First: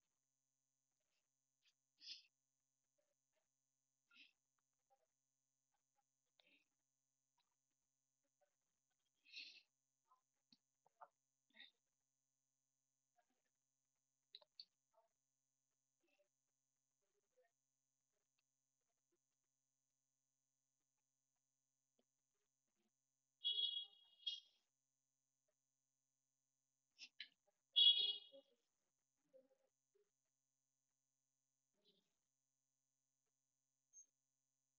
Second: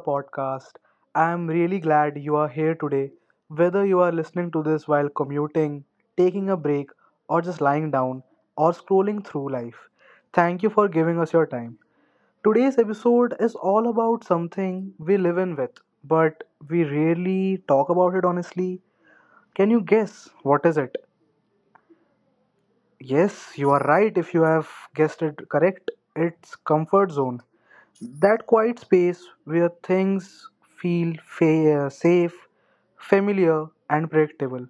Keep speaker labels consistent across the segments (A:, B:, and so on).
A: podcast. I am really glad you are here today. Whether you are listening to this while commuting, taking a break, or just lying down, or scrolling through life, thank you for giving us your time. Today's episode is all about something we live in with, but we rarely talk about it honestly. Can you guess what is it? Yes, you are right if you have guessed it correct. It's comfort zone. That quiet space where things feel safe, familiar, and predictable,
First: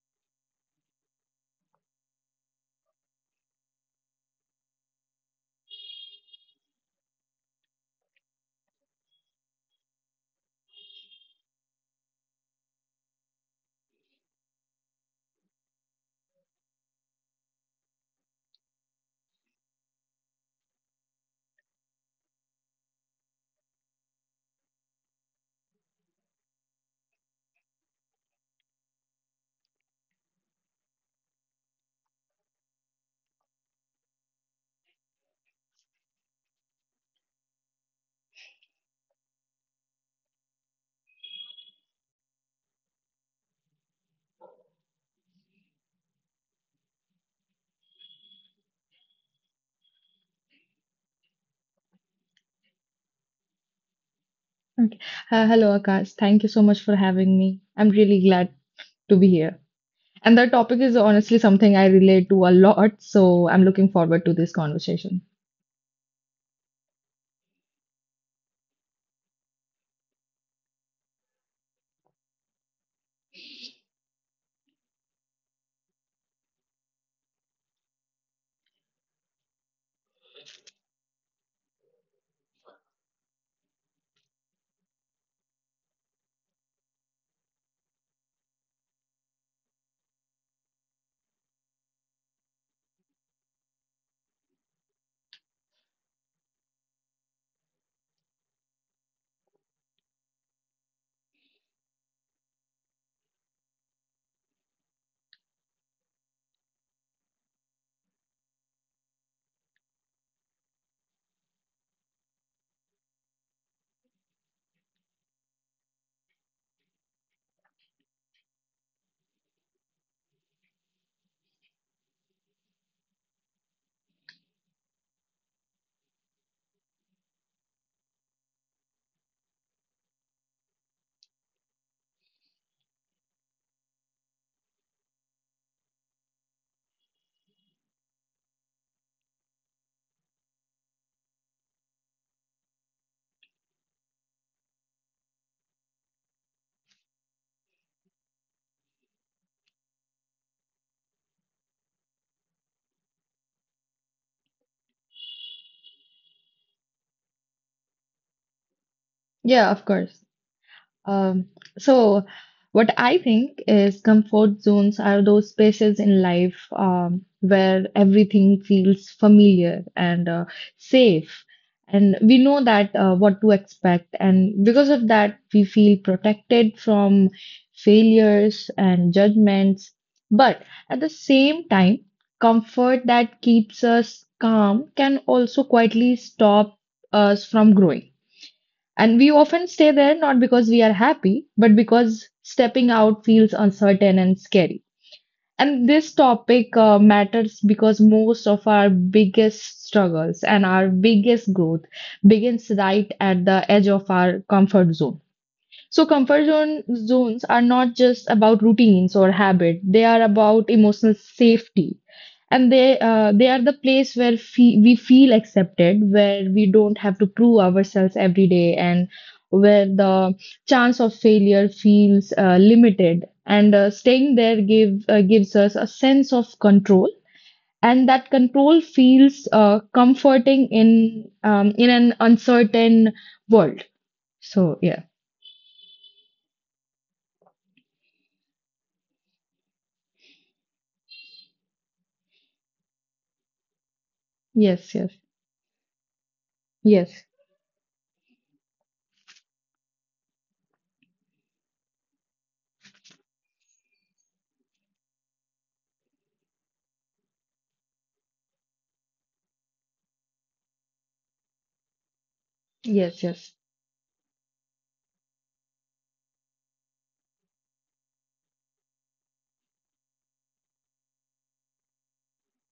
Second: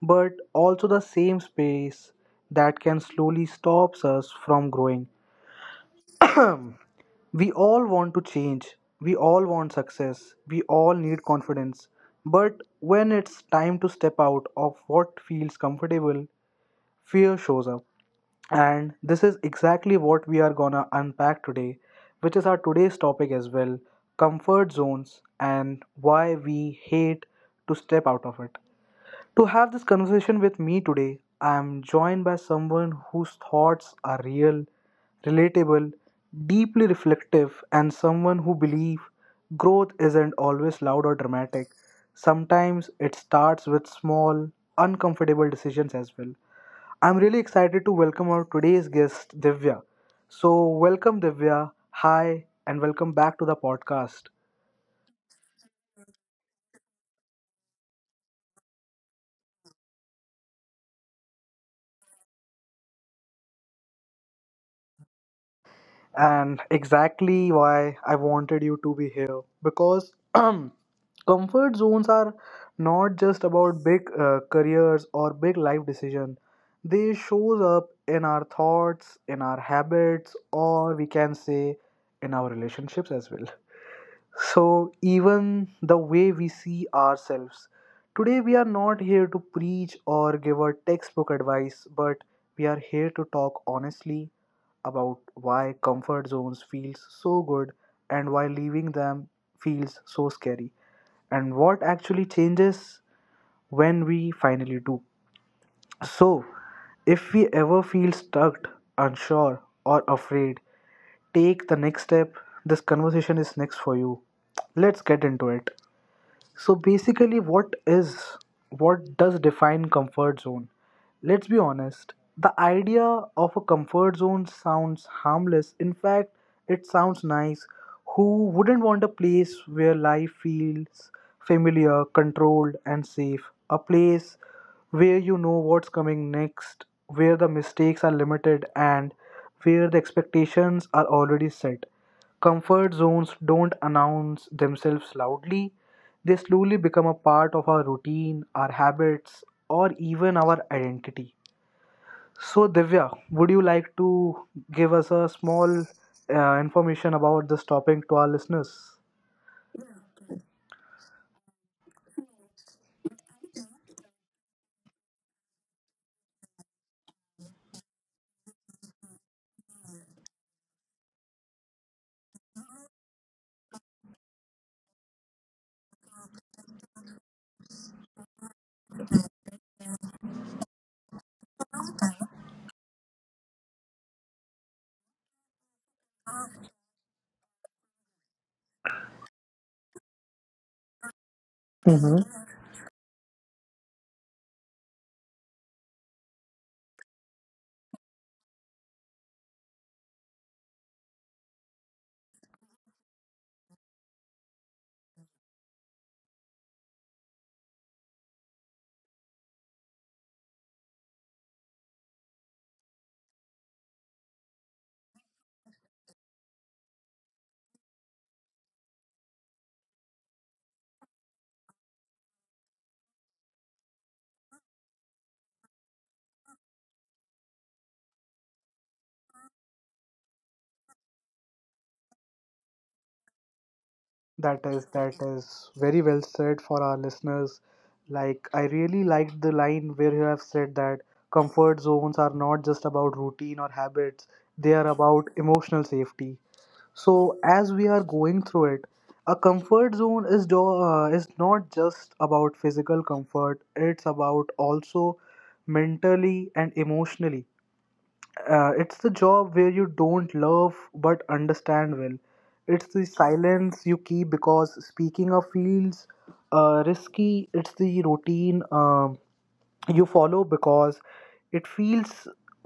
A: but also the same space that can slowly stops us from growing. Um, We all want to change. We all want success. We all need confidence. But when it's time to step out of what feels comfortable, fear shows up. And this is exactly what we are gonna unpack today, which is our today's topic as well, comfort zones and why we hate to step out of it. To have this conversation with me today, I am joined by someone whose thoughts are real, relatable, deeply reflective, and someone who believes growth isn't always loud or dramatic. Sometimes it starts with small, uncomfortable decisions as well. I'm really excited to welcome our today's guest, Divya. So, welcome, Divya. Hi, and welcome back to the podcast.
B: Okay. Hello, Akash. Thank you so much for having me. I'm really glad to be here. And the topic is honestly something I relate to a lot, so I'm looking forward to this conversation.
A: And exactly why I wanted you to be here, because comfort zones are not just about big careers or big life decision. They shows up in our thoughts, in our habits, or we can say in our relationships as well. So, even the way we see ourselves. Today, we are not here to preach or give a textbook advice, but we are here to talk honestly about why comfort zones feels so good and why leaving them feels so scary and what actually changes when we finally do. So, if we ever feel stuck, unsure, or afraid, take the next step. This conversation is next for you. Let's get into it. So basically, what does define comfort zone? Let's be honest. The idea of a comfort zone sounds harmless. In fact, it sounds nice. Who wouldn't want a place where life feels familiar, controlled, and safe? A place where you know what's coming next, where the mistakes are limited, and where the expectations are already set. Comfort zones don't announce themselves loudly, they slowly become a part of our routine, our habits, or even our identity. So, Divya, would you like to give us a small information about this topic to our listeners?
B: Yeah, of course. Um, so, what I think is comfort zones are those spaces in life where everything feels familiar and safe. And we know that what to expect. And because of that, we feel protected from failures and judgments. But at the same time, comfort that keeps us calm can also quietly stop us from growing. And we often stay there not because we are happy, but because
A: Hmm.
B: stepping out feels uncertain and scary. And this topic matters because most of our biggest struggles and our biggest growth begins right at the edge of our comfort zone. So, comfort zone zones are not just about routines or habit, they are about emotional safety, and they are the place where we feel accepted, where we don't have to prove ourselves every day, and where the chance of failure feels limited, and staying there gives us a sense of control, and that control feels comforting in an uncertain world,
A: That
B: so
A: is
B: yeah.
A: that is very well said for our listeners. Like I really liked the line where you have said that comfort zones are not just about routine or habits, they are
B: Yes, yes,
A: about emotional safety.
B: yes,
A: So as we are going through it, a comfort zone is not just about physical comfort. It's about also mentally and emotionally. It's the job where you don't love but understand well. It's the
B: yes, yes.
A: silence you keep because speaking of feels risky. It's the routine you follow because it feels,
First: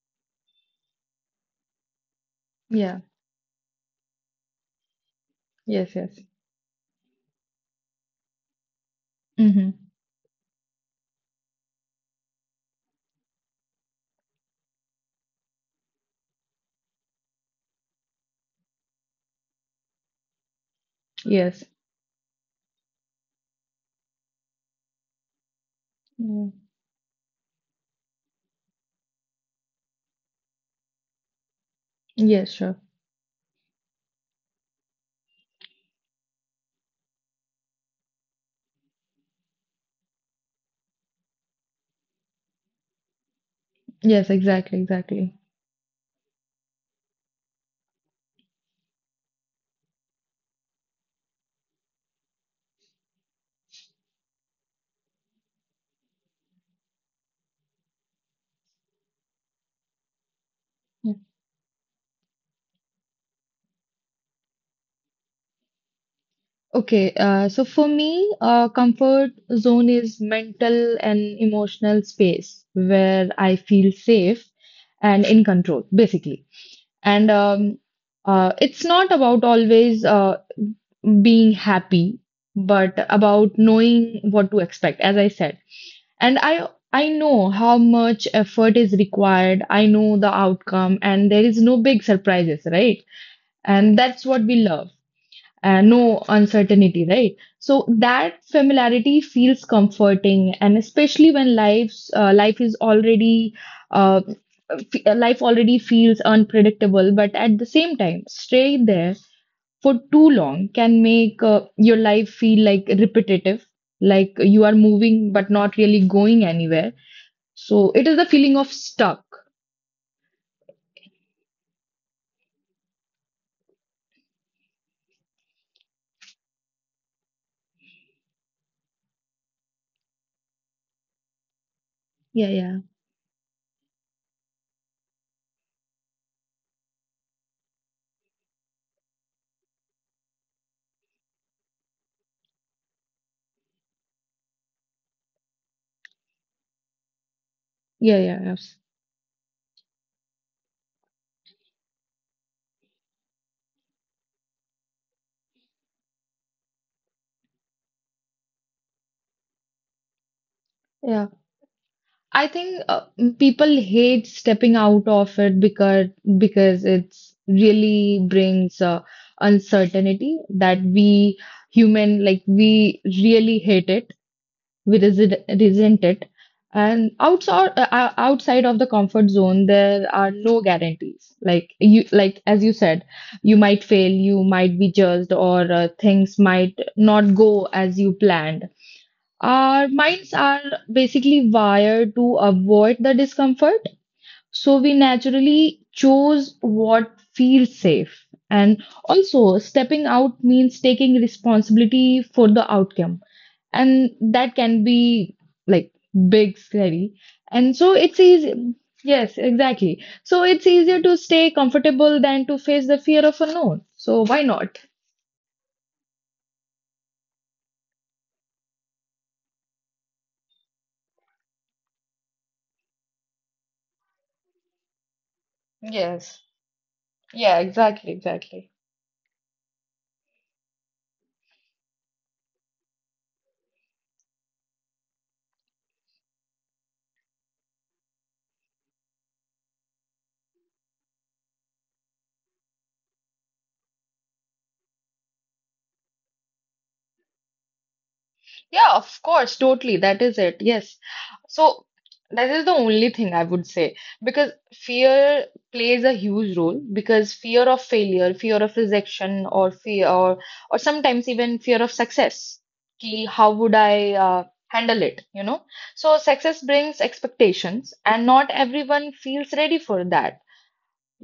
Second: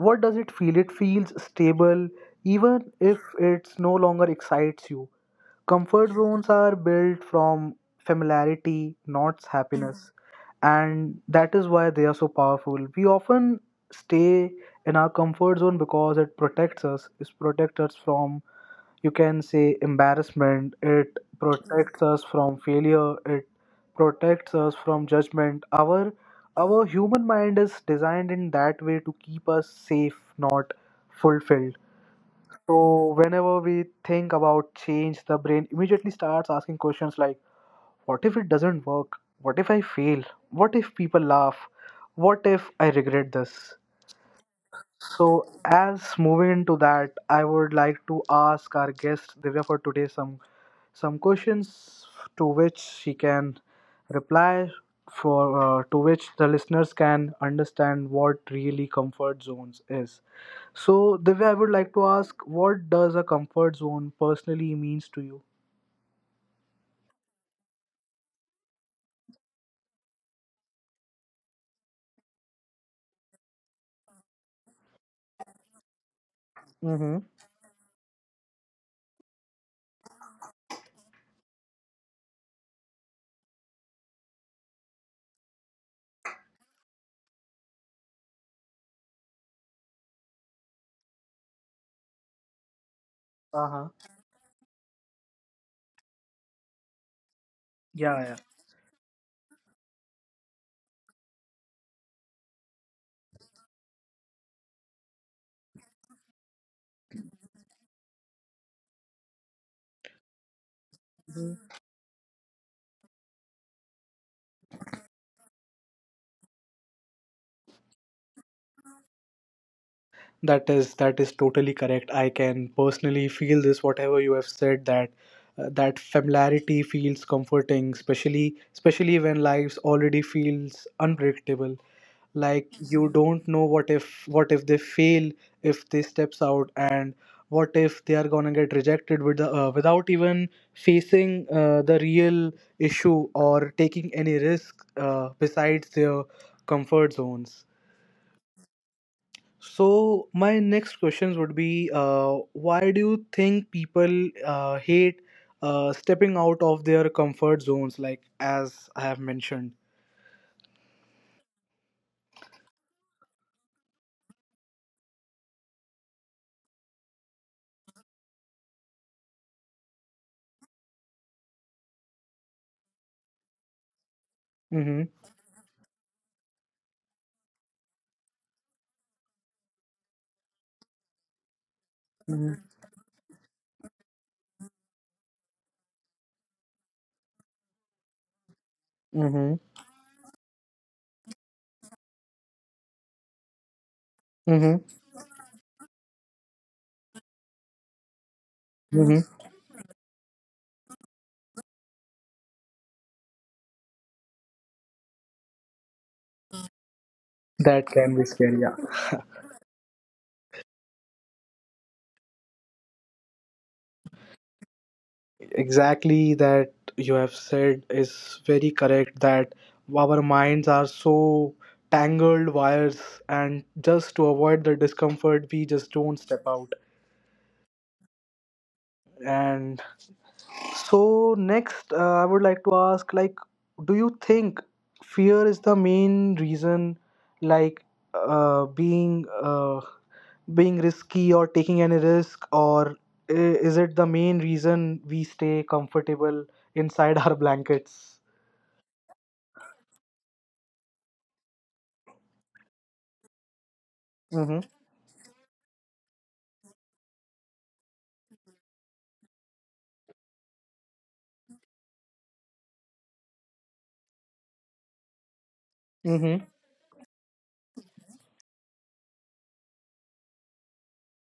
A: what does it feel, it feels stable, even
B: Yeah.
A: if it's no longer excites you.
B: Yes,
A: Comfort
B: yes.
A: zones are built from familiarity, not
B: Mm-hmm.
A: happiness, and that is why they are so powerful. We often stay in our comfort zone because it protects us from, you can say, embarrassment. It
B: Yes.
A: protects us from failure. It protects us from judgment. our
B: Yeah.
A: our human mind is designed in that way to keep us safe, not fulfilled.
B: Yes, sure.
A: So whenever we think about change, the brain immediately starts asking questions like, what if it doesn't work? What if I fail? What if people laugh? What if I regret this?
B: Yes, exactly,
A: So,
B: exactly.
A: as moving into that, I would like to ask our guest Divya for today some questions to which she can reply, for to which the listeners can understand what really comfort zones is. So,
B: Yeah.
A: Divya, I would like to ask, what does a comfort zone personally means to you?
B: Okay, so for me, comfort zone is mental and emotional space where I feel safe and in control, basically.
A: Mm-hmm.
B: And it's not about always being happy, but about knowing what to expect, as I said. And I know how much effort is required. I know the outcome, and there is no big surprises, right? And
A: Uh-huh.
B: that's what we love. Uh, no uncertainty, right? So
A: Yeah, yeah.
B: that familiarity feels comforting, and especially when life is already uh, life already feels unpredictable, but at the same time, staying there for too long can make your life feel like repetitive, like you are moving but not really going anywhere. So it is the feeling of stuck.
A: That is totally correct. I can personally feel this, whatever you have said, that familiarity feels comforting, especially when lives already feels unpredictable,
B: Yeah,
A: like
B: yeah,
A: you don't know. What if they fail, if they steps out, and what if they are gonna get rejected without even facing the real issue or taking any risk besides their comfort zones.
B: yeah, yeah.
A: So my next questions would be, why do you think people hate stepping out of their comfort zones, like as I have mentioned?
B: Yes. I think people hate stepping out of it because it's really brings uncertainty that we human like we really hate it. We
A: Mm-hmm.
B: resent it, and outside of the comfort zone, there are no guarantees. Like you like
A: Mm-hmm.
B: as you said, you might fail, you might be judged, or things might not go as you planned.
A: Mm-hmm.
B: Our minds are basically wired to avoid the discomfort, so we
A: Mm-hmm.
B: naturally choose what feels safe. And
A: Mm-hmm.
B: also, stepping out means taking responsibility for the outcome, and that can be like big, scary. And
A: That
B: so,
A: can
B: it's
A: be scary.
B: easy.
A: Yeah.
B: Yes, exactly. So, it's easier to stay comfortable than to face the fear of unknown. So, why not?
A: Exactly, that you have said is very correct, that our minds are so tangled wires, and just to avoid the discomfort we just don't
B: Yes.
A: step out.
B: Yeah, exactly, exactly.
A: And so next, I would like to ask, like, do you think fear is the main reason, like, uh, being uh, being risky or taking any risk, or is it the main reason we stay comfortable inside our blankets?
B: Yeah, of course, totally. That is it. Yes. So that is the only thing I would say because
A: Mm-hmm.
B: fear plays a huge role because fear of failure, fear of rejection, or sometimes even fear of success. Ki, how would I handle it? You know? So
A: Mm-hmm.
B: success brings expectations, and not everyone feels ready for that.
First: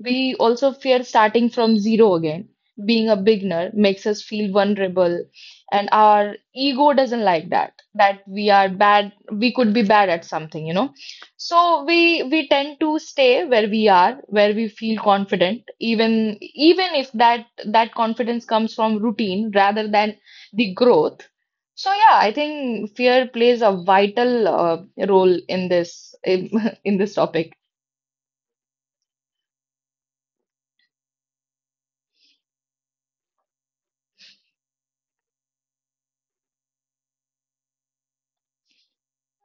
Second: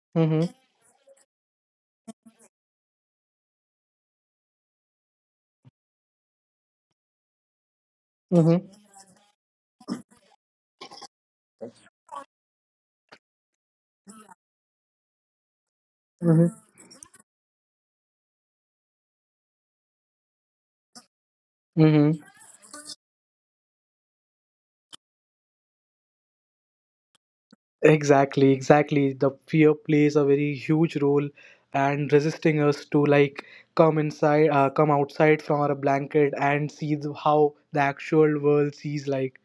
B: We
A: Mm-hmm.
B: also fear starting from zero again. Being a beginner makes us feel vulnerable, and our ego doesn't like that, that we are
A: Mm-hmm.
B: bad, we could be bad at something, you know. So we tend to stay where we are, where we feel confident, even
A: Mm-hmm.
B: even if that confidence comes from routine rather than the growth. So yeah,
A: Mm-hmm.
B: I think fear plays a vital role in this in this topic.
A: Exactly, exactly, the fear plays a very huge role and resisting us to, like, come outside from our blanket and see how the actual world sees, like.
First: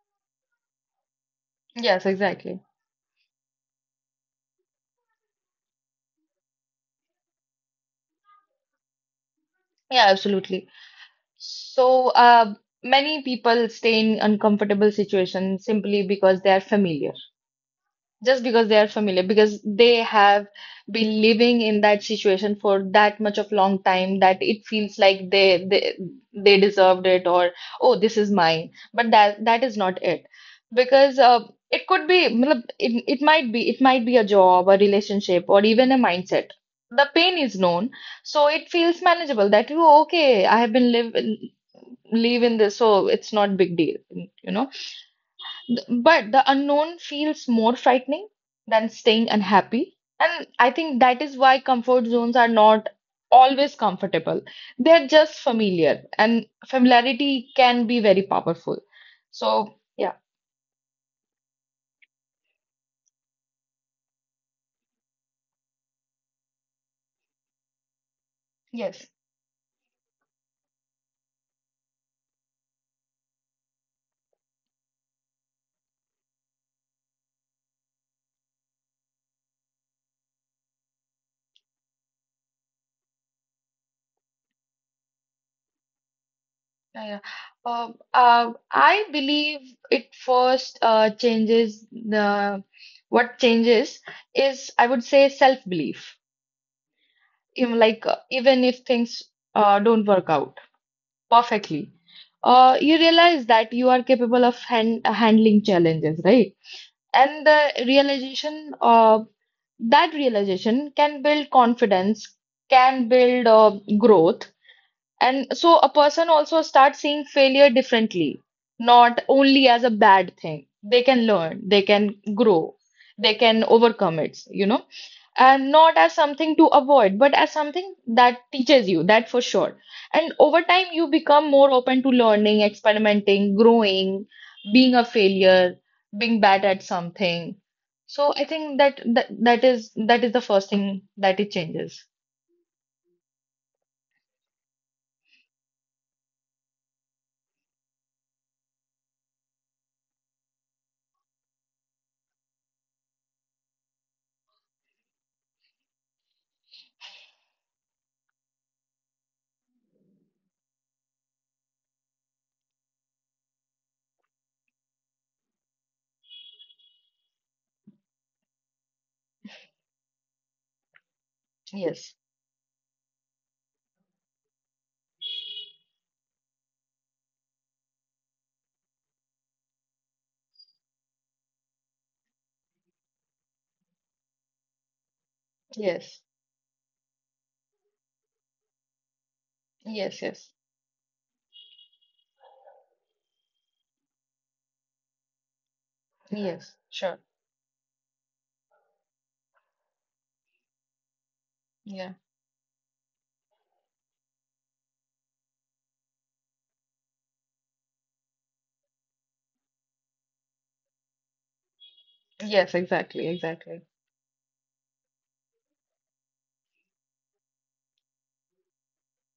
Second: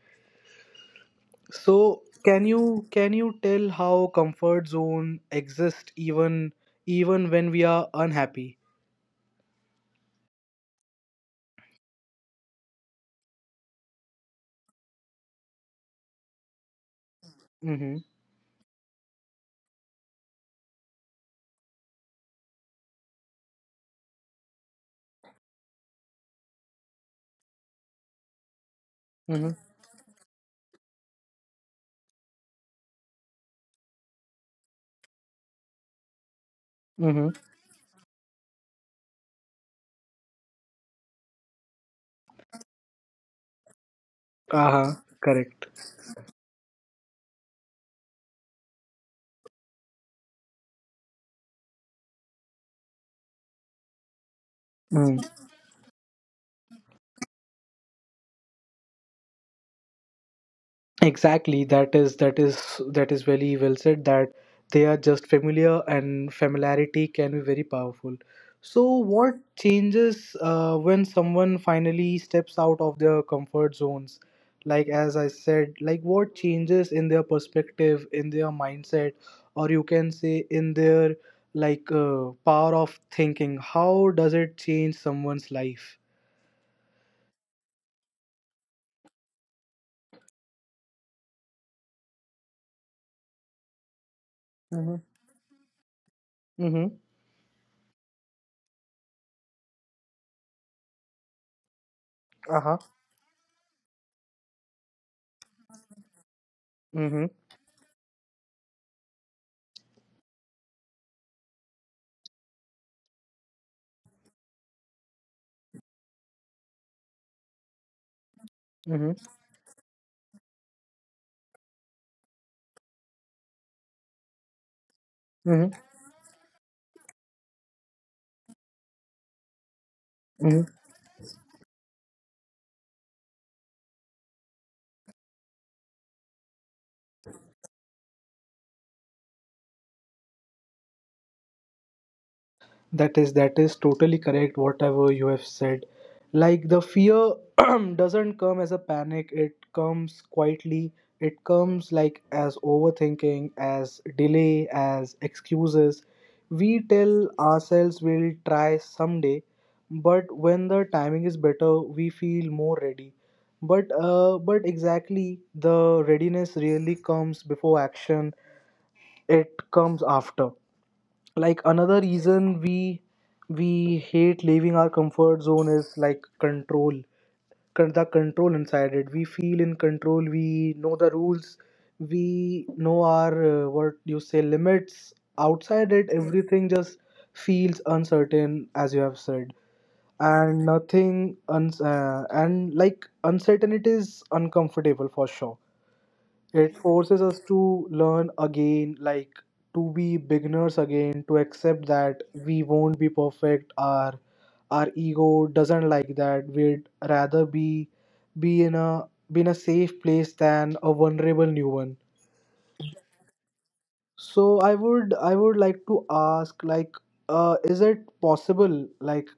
A: So
B: Yes,
A: can
B: exactly.
A: you can you tell how comfort zone exists even when we are unhappy?
B: Yeah, absolutely. So, many people stay in uncomfortable situations simply because they are familiar,
A: Mm-hmm.
B: just because they are familiar because they have been living in that situation for that much of long time that it feels like they deserved it, or oh, this is mine, but that
A: Mm-hmm.
B: that is not it because it could be मतलब, it might be, it might be a job, a relationship, or even a mindset. The
A: Mm-hmm.
B: pain is known, so it feels manageable that you okay, I have been live in this, so it's not big deal, you know.
A: Uh-huh. Correct.
B: But the unknown feels more frightening than staying unhappy. And I think that is why comfort zones are not always comfortable. They're
A: Mm.
B: just familiar, and familiarity can be very powerful. So, yeah.
A: Exactly, that is very well said, that they are just familiar and familiarity can be very powerful. So
B: Yes.
A: what changes when someone finally steps out of their comfort zones? Like as I said, like what changes in their perspective, in their mindset, or you can say in their, like, power of thinking? How does it change someone's life?
B: Yeah, yeah. I believe it first changes the what changes is, I
A: Mm-hmm.
B: would say, self-belief.
A: Mm-hmm.
B: Even like even if things don't work out perfectly.
A: Uh-huh.
B: You realize that you are capable of handling challenges, right?
A: Mm-hmm.
B: And that realization can build confidence, can build growth. And so a person also starts seeing failure differently,
A: Mm-hmm.
B: not only as a bad thing. They can learn, they can grow, they can overcome it, you know? And
A: Mm-hmm.
B: not as something to avoid, but as something that teaches you, that for sure. And over time, you become more open to learning, experimenting, growing, being a failure, being bad at something. So I think that that is that is the first thing that it changes.
A: That is totally correct, whatever you have said. Like the fear doesn't come as a panic, it comes quietly. It comes like as overthinking, as delay, as excuses. We tell ourselves we'll try someday, but when the timing is better, we feel more ready. But but exactly, the readiness really comes before action. It comes after, like, another
B: Yes,
A: reason we hate leaving our comfort zone is, like, control, the control inside it. We feel in control, we know the rules, we know our, what you say, limits. Outside it
B: yes,
A: everything just feels uncertain, as you have said.
B: yes, yes,
A: And nothing uns- uh, and like uncertainty is uncomfortable, for sure.
B: yes,
A: It
B: sure.
A: forces us to learn again, like to be beginners again, to accept
B: Yeah,
A: that we won't be perfect. Our ego doesn't like that. We'd rather be in a safe place than a vulnerable new one.
B: yes, exactly, exactly.
A: So I would like to ask, like, is it possible like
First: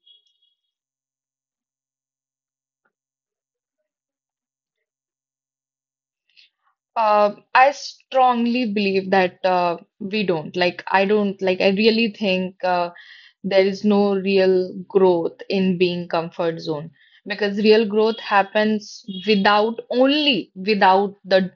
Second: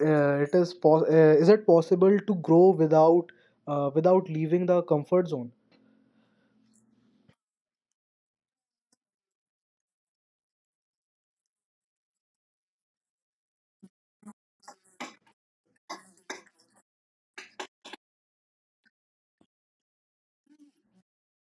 A: it is po- is it possible to grow without without leaving the comfort zone?
B: I strongly believe that we don't. Like, I don't, like, I really think. There is no real growth in being comfort zone because real growth happens without only without the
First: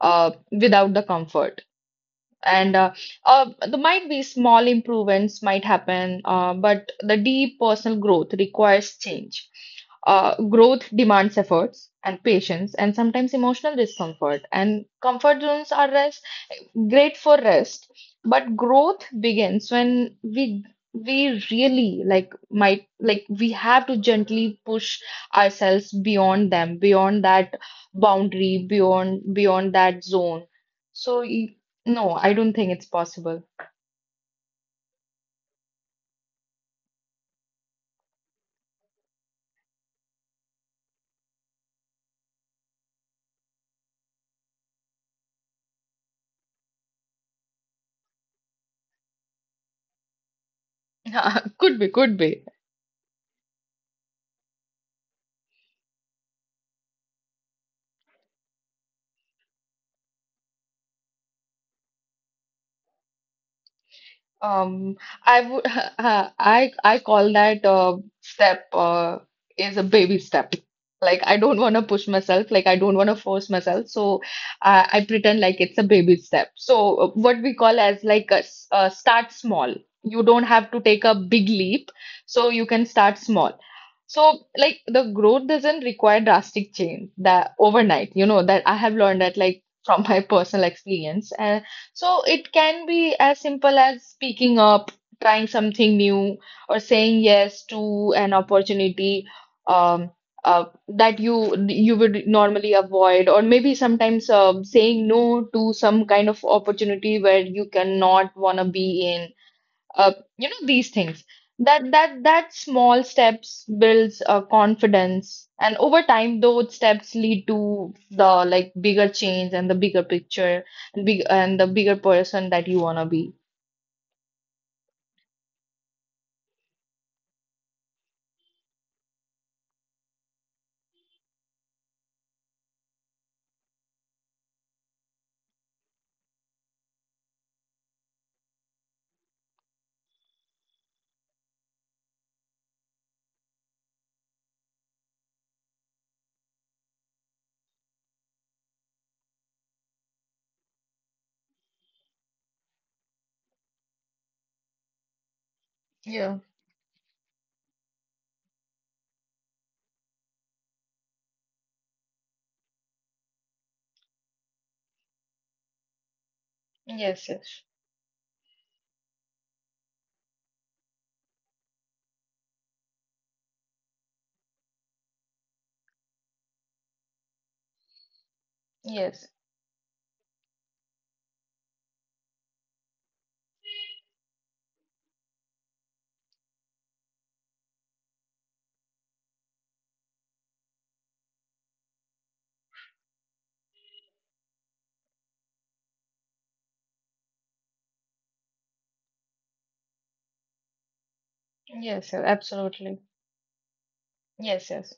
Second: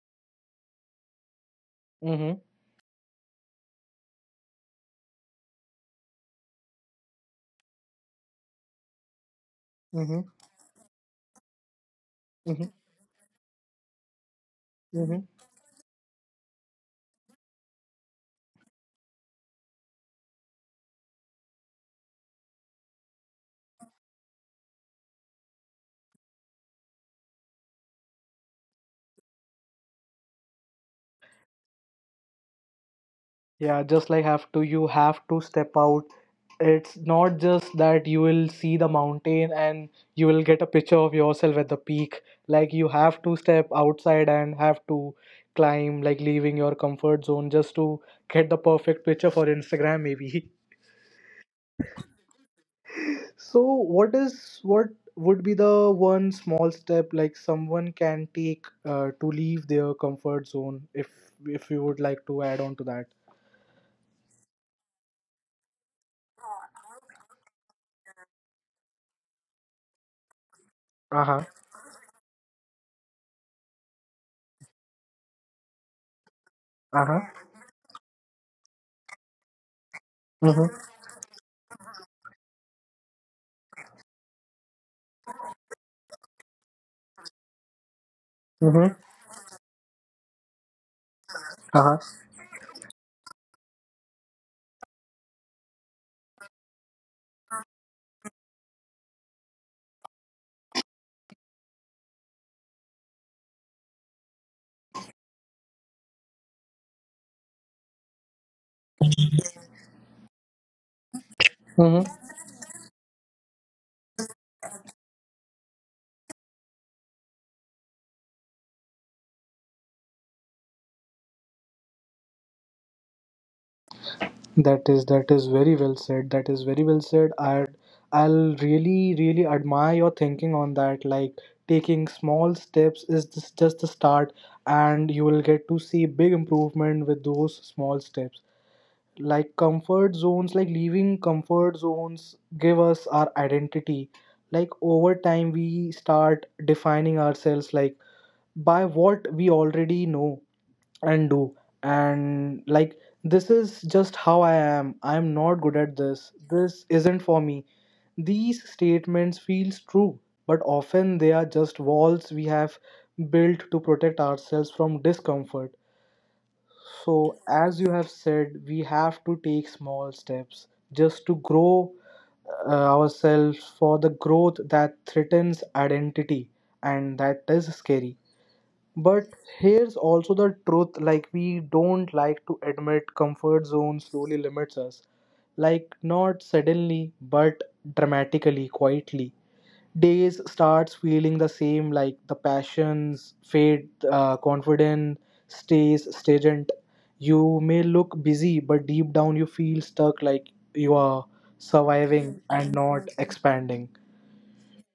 B: without the comfort.
A: Mm-hmm.
B: And there might be small improvements might happen but the deep personal growth requires change.
A: Mm-hmm.
B: Uh, growth demands efforts and patience and sometimes emotional discomfort, and
A: Mm-hmm.
B: comfort zones are rest great for rest, but growth begins when we really like might like we have to gently push ourselves beyond them, beyond that boundary, beyond that zone. so y- no, I don't think it's possible.
A: Yeah, just like, have to you have to step out. It's not just that you will see the mountain and you will get a picture of yourself at the peak. Like you have to step outside and have to climb, like leaving your comfort zone just to get the perfect picture for Instagram maybe.
B: Could be, could be.
A: So what would be the one small step like someone can take to leave their comfort zone, if you would like to add on to that?
B: Um, I would I call that step is a baby step. Like I
A: Uh-huh.
B: don't want to push myself, like I don't want to force myself, so I pretend like it's a baby step. So
A: Uh-huh.
B: what we call as like start small. You don't have
A: Mm-hmm.
B: to take a big leap, so you can start small. So like the growth doesn't require drastic change that overnight. You know that I have
A: Mm-hmm.
B: learned that like from my personal experience, so it can be as simple as speaking up, trying something new, or saying yes to an opportunity, um, that you would normally avoid, or maybe sometimes saying no to some kind of opportunity where you cannot wanna be in, uh, you know, these things that that
A: Mm-hmm.
B: that small steps builds confidence, and over time those steps lead to the like bigger change and the bigger picture and big and the bigger person that you want to be.
A: That is very well said. That is very well said. I'll really really admire your thinking on that. Like taking small steps is just the start, and you will get to see big improvement with those small steps. Like comfort zones, like leaving comfort zones, give us our identity. Like over time, we start defining ourselves, like, by what we already know and do, and like, this is just how I am. I am not good at this,
B: Yeah.
A: this isn't for me, these statements feels true, but often they are just walls we have built to protect ourselves from discomfort.
B: Yes,
A: So
B: yes.
A: as you have said, we have to take small steps just to grow ourselves, for the growth that threatens identity, and that is scary.
B: Yes.
A: But here's also the truth, like, we don't like to admit comfort zone slowly limits us. Like, not suddenly, but dramatically, quietly. Days starts feeling the same, like the passions fade, confidence stays stagnant. You may look busy, but deep down you feel stuck, like you are
B: Yes, sir.
A: surviving and
B: Absolutely.
A: not expanding.
B: Yes, yes.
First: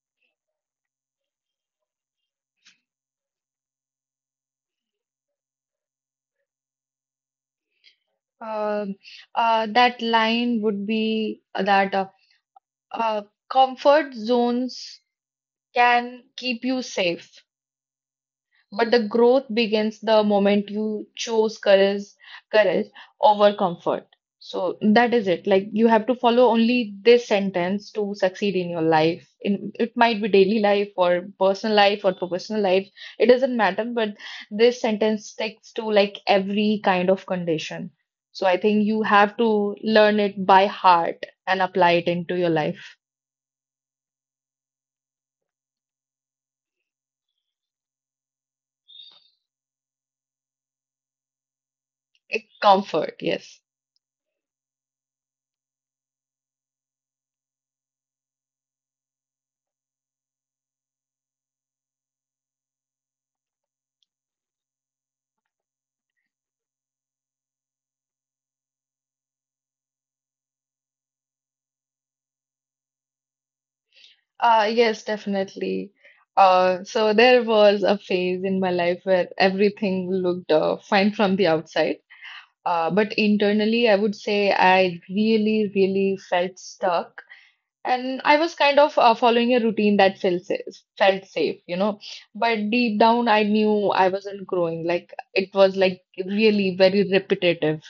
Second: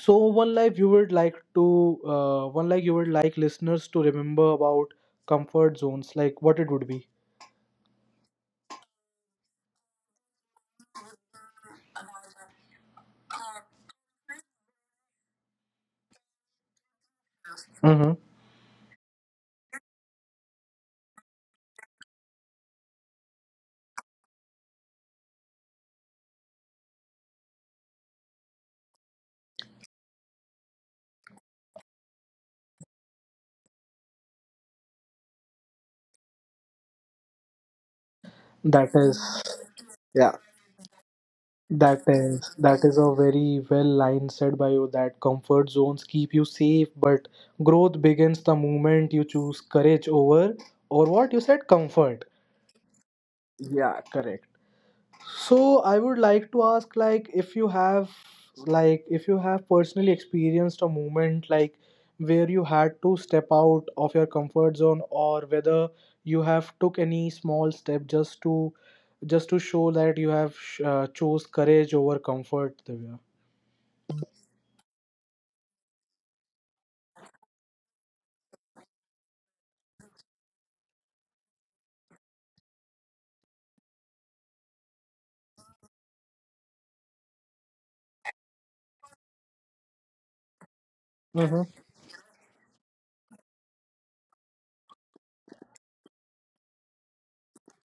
A: So one, like, you would like listeners to remember about comfort zones, like what it would be?
B: Um that line would be that uh, comfort zones can keep you safe,
A: Mm-hmm.
B: but the growth begins the moment you chose courage, courage over comfort. So that is it. Like you have to follow only this sentence to succeed in your life. In it might be daily life or personal life or professional life. It doesn't matter, but this sentence sticks to like every kind of condition. So I think
A: that
B: you have
A: is
B: to learn
A: Yeah.
B: it by heart and apply
A: that
B: it into your
A: is that
B: life.
A: is a very well line said by you that comfort zones keep you safe, but growth begins the moment you choose courage over, or what you said, comfort.
B: Comfort, yes.
A: Yeah. Correct. So I would like to ask, like, if you have, like if you have personally experienced a moment, like where you had to step out of your comfort zone, or whether you have took any small step just to show that you have chose courage over comfort, Divya.
B: Yes, definitely. So there was a phase in my life where everything looked fine from the outside. But internally, I would say I really, really felt stuck. And I was kind of following a routine that felt felt safe, you
A: Mm-hmm.
B: know. But deep down, I knew I wasn't growing. Like it was like really very repetitive.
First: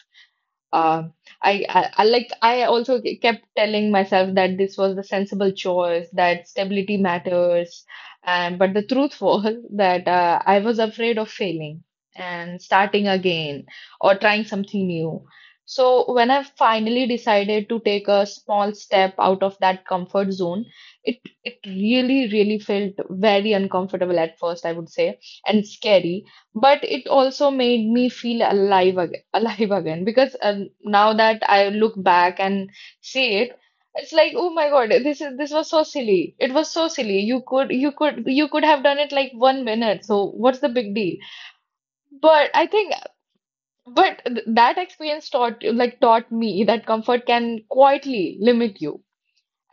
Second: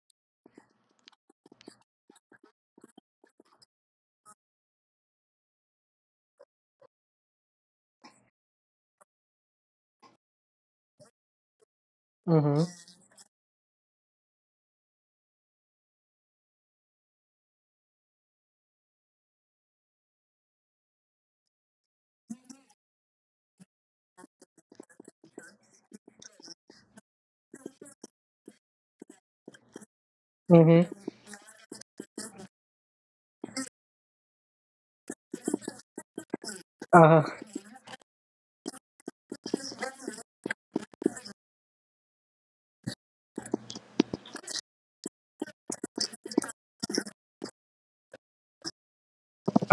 B: Um, I like I also kept telling myself that this was the sensible choice, that stability matters. And but the truth was that I was afraid of failing and
A: Mm-hmm.
B: starting again or trying something new. So when I finally decided to take a small step out of that comfort zone, it it really, really felt very uncomfortable at first, I would say, and scary, but it also made me feel alive again because
A: Mm-hmm.
B: now that I look back and see it, it's like, oh my God, this was so silly. It was so silly.
A: Uh-huh.
B: You could you could you could have done it like 1 minute. So what's the big deal? But I think, that experience taught me that comfort can quietly limit you.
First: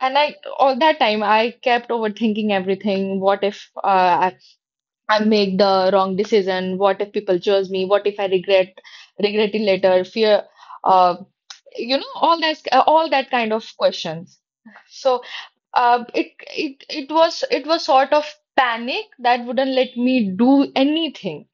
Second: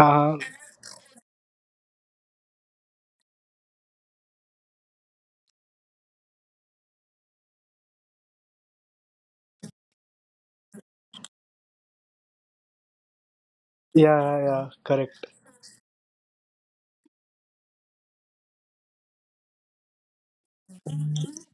B: And I, all that time, I kept overthinking everything. What if I make the wrong decision? What if people judge me? What if I regret it later? Fear. Uh, you know, all that, all that kind of
A: Yeah,
B: questions.
A: yeah, yeah.
B: So
A: Correct.
B: it was, it was sort of panic that wouldn't let me do anything.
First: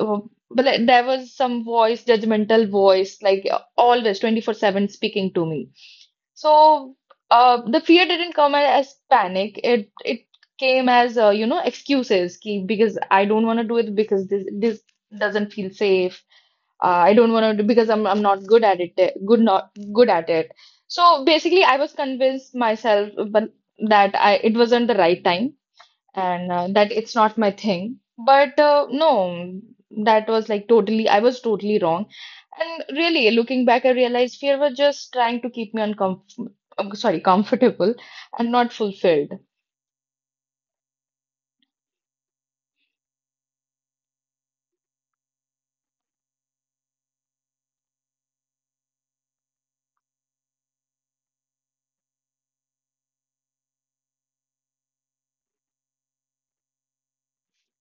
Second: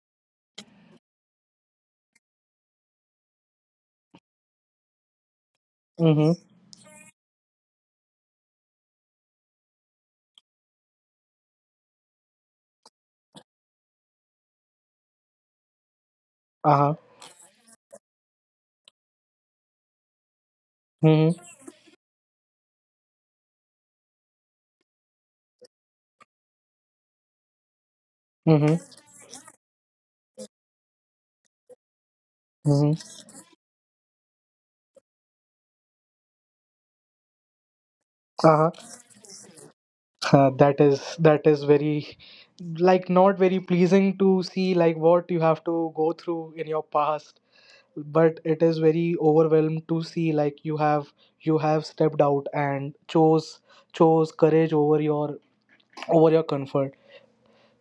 B: Uh, but like, there was some voice, judgmental voice, like always 24/7 speaking to me.
A: Mm-hmm.
B: So the fear didn't come as panic, it came as you know, excuses ki, because I don't want to do it because this doesn't feel safe,
A: Uh-huh.
B: I don't want to because I'm not good at it. Eh, Good not good at it. So
A: Mm-hmm.
B: basically, I was convinced myself, but that I it wasn't the right time and that it's not my thing. But
A: Mm-hmm.
B: no, that was like totally. I was totally wrong. And
A: Mm-hmm.
B: really, looking back, I realized fear was just trying to keep me uncomfortable. Sorry, comfortable and
A: Uh-huh.
B: not fulfilled.
A: That is very, like not very pleasing to see, like what you have to go through in your past, but it is very overwhelmed to see, like you have, you have stepped out and chose courage over your, over your comfort.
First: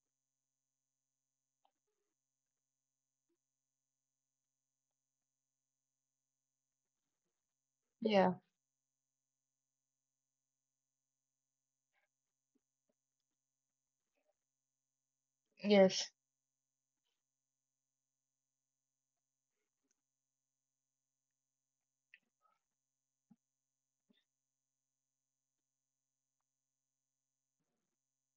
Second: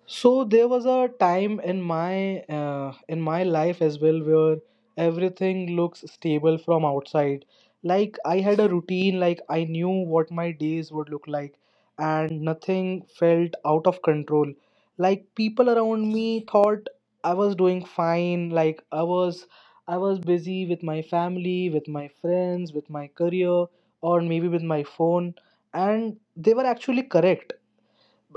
A: So there was a time in my life as well where everything looks stable from outside. Like
B: Yeah.
A: I had a routine, like I knew what my days would look like, and nothing felt out of control. Like people
B: Yes.
A: around me thought I was doing fine, like I was busy with my family, with my friends, with my career, or maybe with my phone, and they were actually correct,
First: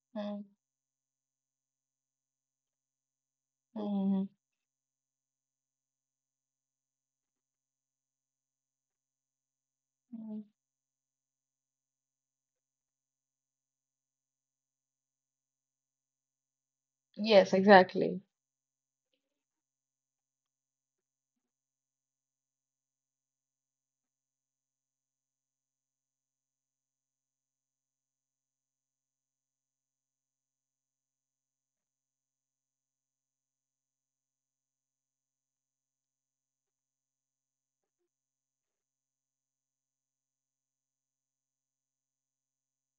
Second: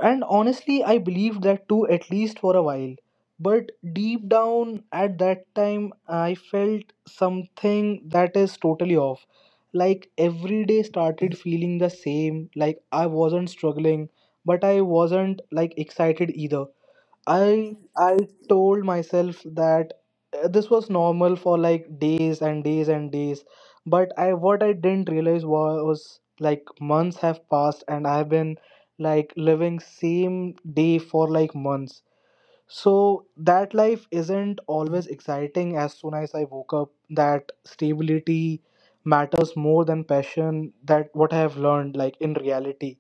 A: and
B: Mm,
A: honestly, I believed that too, at least for a while. But
B: mhm,
A: deep down at that time, I felt something that is totally off. Like
B: mhm.
A: every day started feeling the same, like I wasn't struggling, but I wasn't like excited either.
B: Yes.
A: I
B: Exactly.
A: I told myself that this was normal for like days and days and days, but I, what I didn't realize was like months have passed and I've been like living same day for like months. So that life isn't always exciting. As soon as I woke up, that stability matters more than passion. That what I have learned like in reality.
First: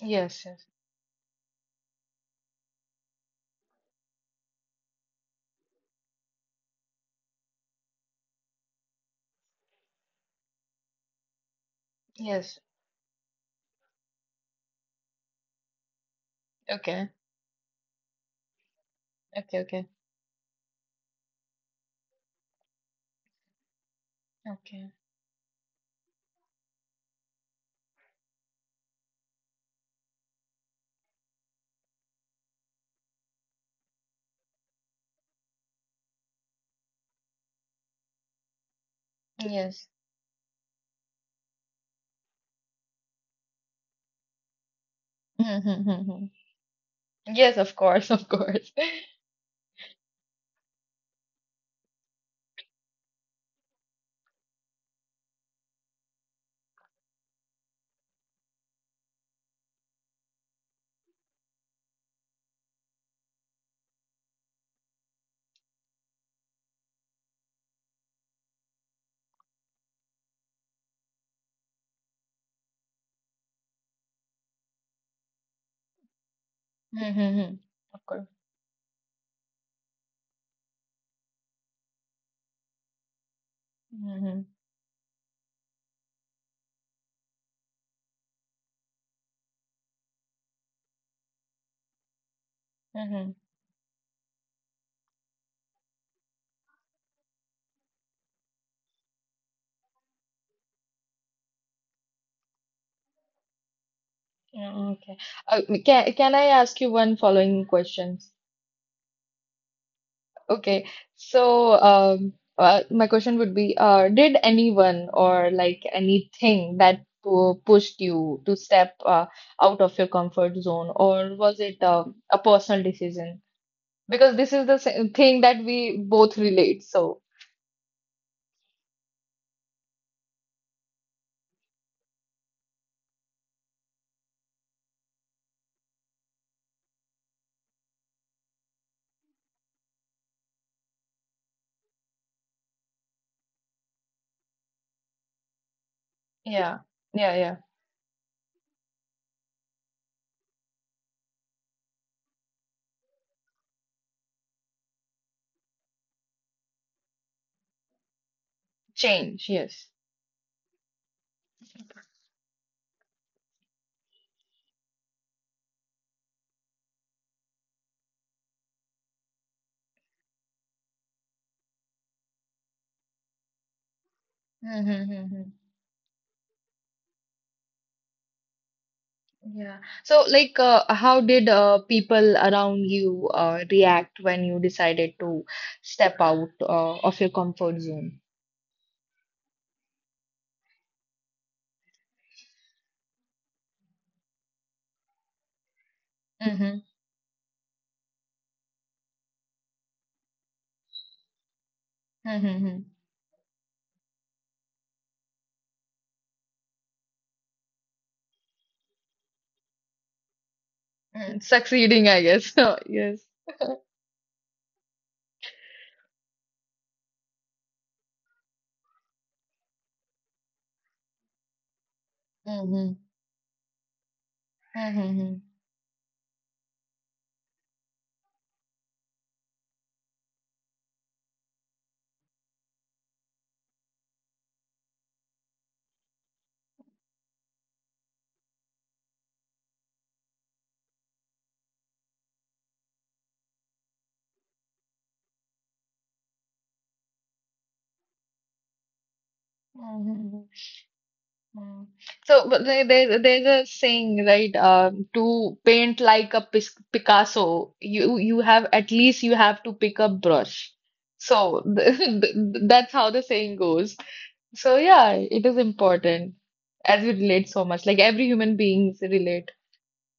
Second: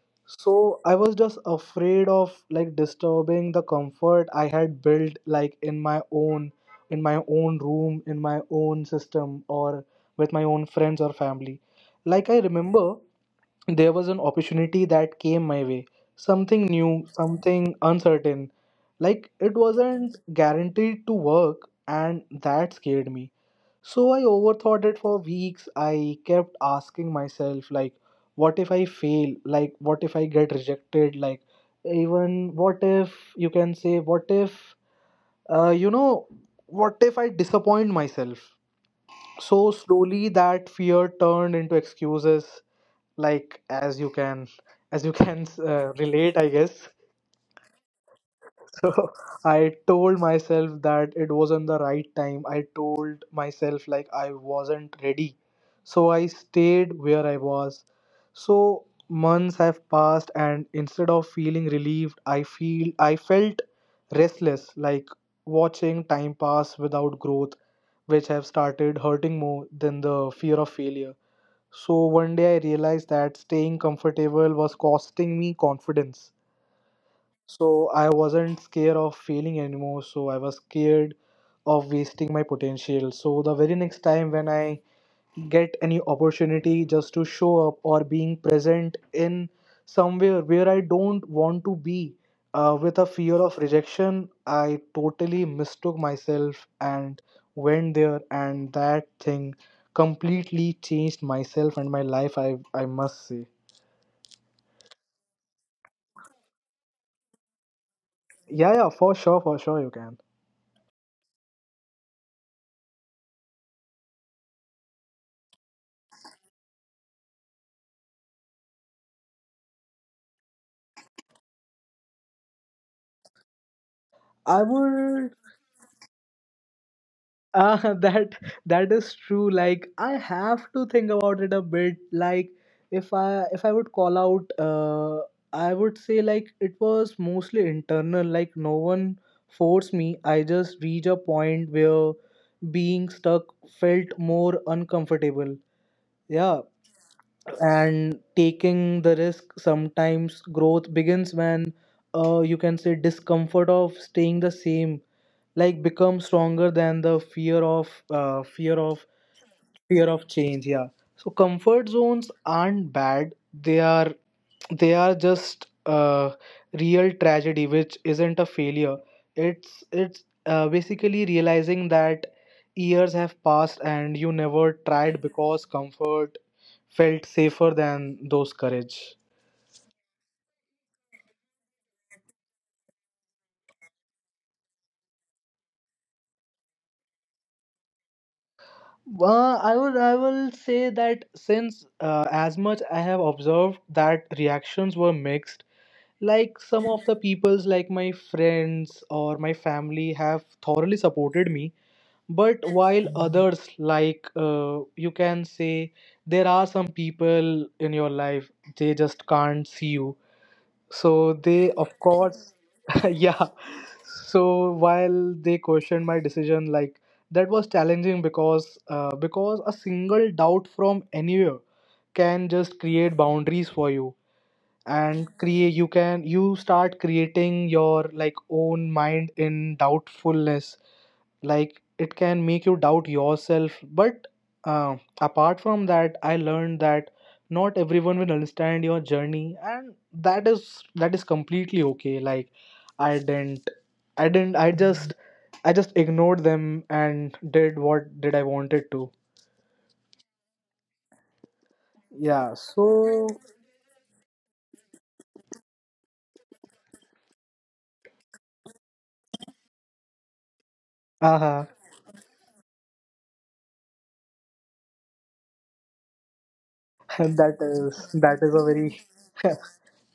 B: Yes. Yes.
A: So I was just afraid of like disturbing the comfort I had built, like in my own, in my own room, in my own system, or with my own friends or family. Like I
B: Yes.
A: remember there was an opportunity that came my way, something new,
B: Okay.
A: something uncertain. Like it
B: Okay. Okay.
A: wasn't guaranteed to work, and that scared me. So I overthought
B: Okay.
A: it for weeks. I kept asking myself, like, what if I fail? Like, what if I get rejected? Like, even what if, you can say, what if, you know, what if I disappoint myself? So
B: Yes.
A: slowly that fear turned into excuses, like, as you can relate, I guess.
B: Mm-hmm. Yes, of course, of course.
A: So I told myself that it wasn't the right time. I told myself like I wasn't ready. So I stayed where I was. So months have passed, and instead of feeling relieved, I felt restless, like watching time pass without growth, which have started hurting more than the fear of failure. So one day I realized that staying comfortable was costing me confidence.
B: Mm-hmm.
A: So
B: Of
A: I
B: course.
A: wasn't scared of failing anymore. So I was scared of wasting my potential. So the very next time
B: Mm-hmm.
A: when I get any opportunity just to show up or being present in somewhere where I don't want to be, with a
B: Mm-hmm.
A: fear of rejection, I totally mistook myself and went there, and that thing completely changed myself and my life. I must say,
B: Okay. Can I ask you one following questions?
A: yeah, yeah, for sure, you can.
B: Okay. So, my question would be, did anyone or like anything that pushed you to step out of your comfort zone, or was it a personal decision? Because this is
A: I
B: the
A: would
B: thing that we both relate. So,
A: That that is true. Like I have to think about it a bit. Like if I would call out, I would say like it was mostly internal. Like no one forced me. I just reached a point where being stuck felt more uncomfortable. Yeah,
B: yeah, yeah.
A: and taking the risk, sometimes growth begins when, you can say discomfort of staying the same like become stronger than the fear of
B: Change, yes.
A: fear of change. Yeah. So comfort zones aren't bad, they are, they are just real tragedy, which isn't a failure. It's basically realizing that years have passed and you never tried
B: Mm-hmm.
A: because comfort felt safer than those courage.
B: Yeah. So, like, how did people around you react when you decided to step out of your comfort zone?
A: Well, I would, I will say that since as much I have observed that reactions were mixed. Like
B: Mm-hmm.
A: some of the peoples, like my friends or my family have thoroughly supported me, but
B: Mm-hmm.
A: while others, like you can say, there are some people in your life, they just can't see you. So they, of
B: Succeeding, I guess.
A: course,
B: Yes.
A: yeah. So while they questioned my decision, like that was challenging, because because a single doubt from anywhere can just
B: Mm-hmm.
A: create boundaries for you and create, you can, you start creating your like own mind in doubtfulness. Like it can make you doubt yourself. But apart from that, I learned that not everyone will understand your journey, and that is, that is completely okay. Like i didn't i didn't i just ignored them and did what did I wanted to.
B: Mm-hmm. Mm. So,
A: Yeah.
B: but there, there,
A: So
B: there's a saying, right? To paint like a Pis Picasso, you have at least you have to pick up brush. So
A: uh-huh,
B: that's how the saying goes. So yeah, it is important as we relate
A: that
B: so much. Like
A: is
B: every
A: that
B: human
A: is a
B: beings
A: very
B: relate.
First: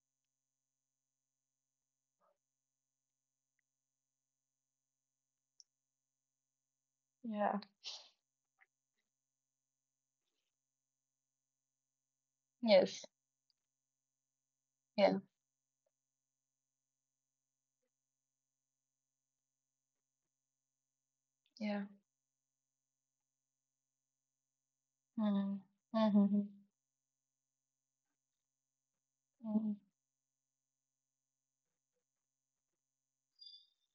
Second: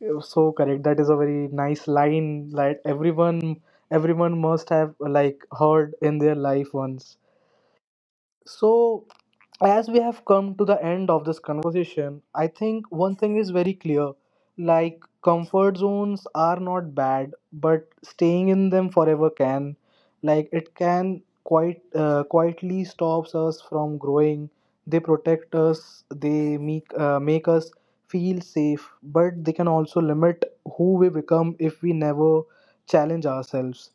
A: you're so correct. That is a very nice line that everyone, everyone must have like heard in their life once.
B: Yeah.
A: So as we have come to the end of this conversation, I think
B: Yes.
A: one thing is very clear. Like,
B: Yeah.
A: comfort zones are not bad, but staying in them forever can. Like, it can quite,
B: Yeah.
A: quietly stops us from growing. They protect
B: Mm.
A: us,
B: Mm-hmm.
A: they make, make us feel safe, but they can
B: Mm.
A: also limit who we become if we never challenge ourselves.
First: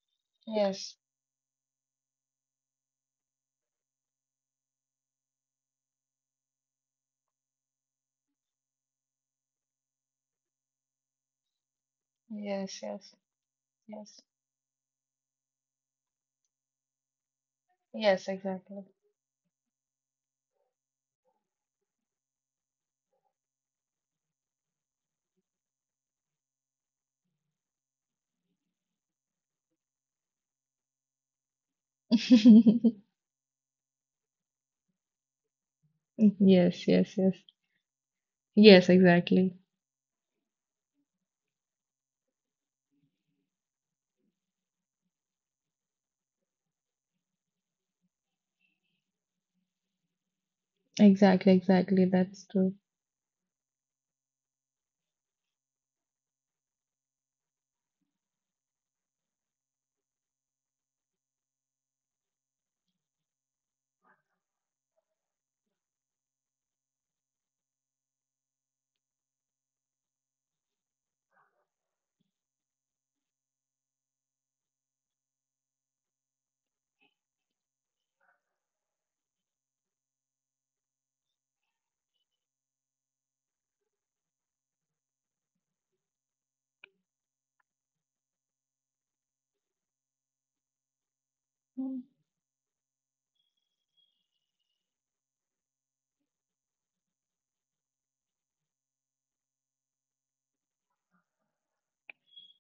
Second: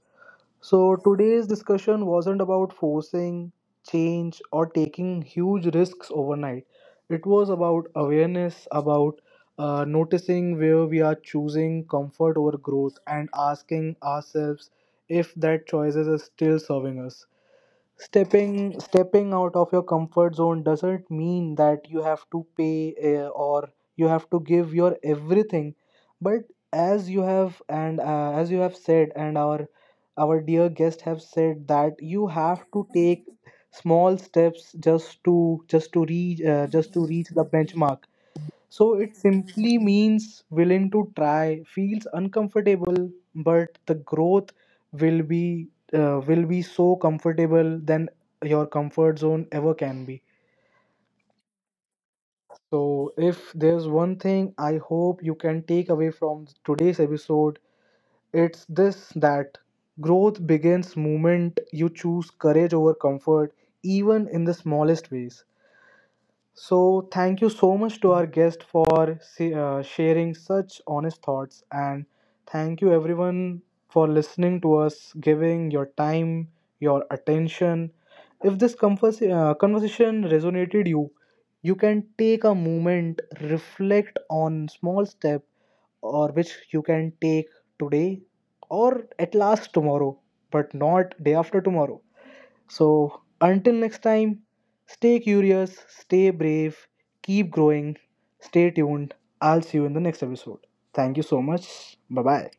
A: So,
B: Yes.
A: today's discussion wasn't about forcing change or taking huge risks overnight. It was about awareness, about noticing where we are choosing comfort over
B: Yes.
A: growth,
B: Yes.
A: and asking
B: Yes.
A: ourselves if that choice is still serving us.
B: Yes.
A: stepping
B: Exactly.
A: stepping out of your comfort zone doesn't mean that you have to pay or you have to give your everything, but as you have and as you have said, and our dear guest have said, that you have to take small steps just to,
B: Yes.
A: just to
B: Yes.
A: reach
B: Yes.
A: the benchmark.
B: Yes.
A: So it
B: Exactly.
A: simply means willing to try, feels uncomfortable, but the growth will be, will be so comfortable than your comfort zone ever can be.
B: Exactly, exactly. That's true.
A: So if there's one thing I hope you can take away from today's episode, it's this, that growth begins moment you choose courage over comfort, even in the smallest ways. So, thank you so much to our guest for sharing such honest thoughts. And thank you, everyone, for listening to us, giving your time, your attention. If this conversation resonated you, you can take a moment, reflect on small step or which you can take today, or at last tomorrow, but not day after tomorrow. So, until next time, stay curious, stay brave, keep growing, stay tuned. I'll see you in the next episode. Thank you so much. Bye bye.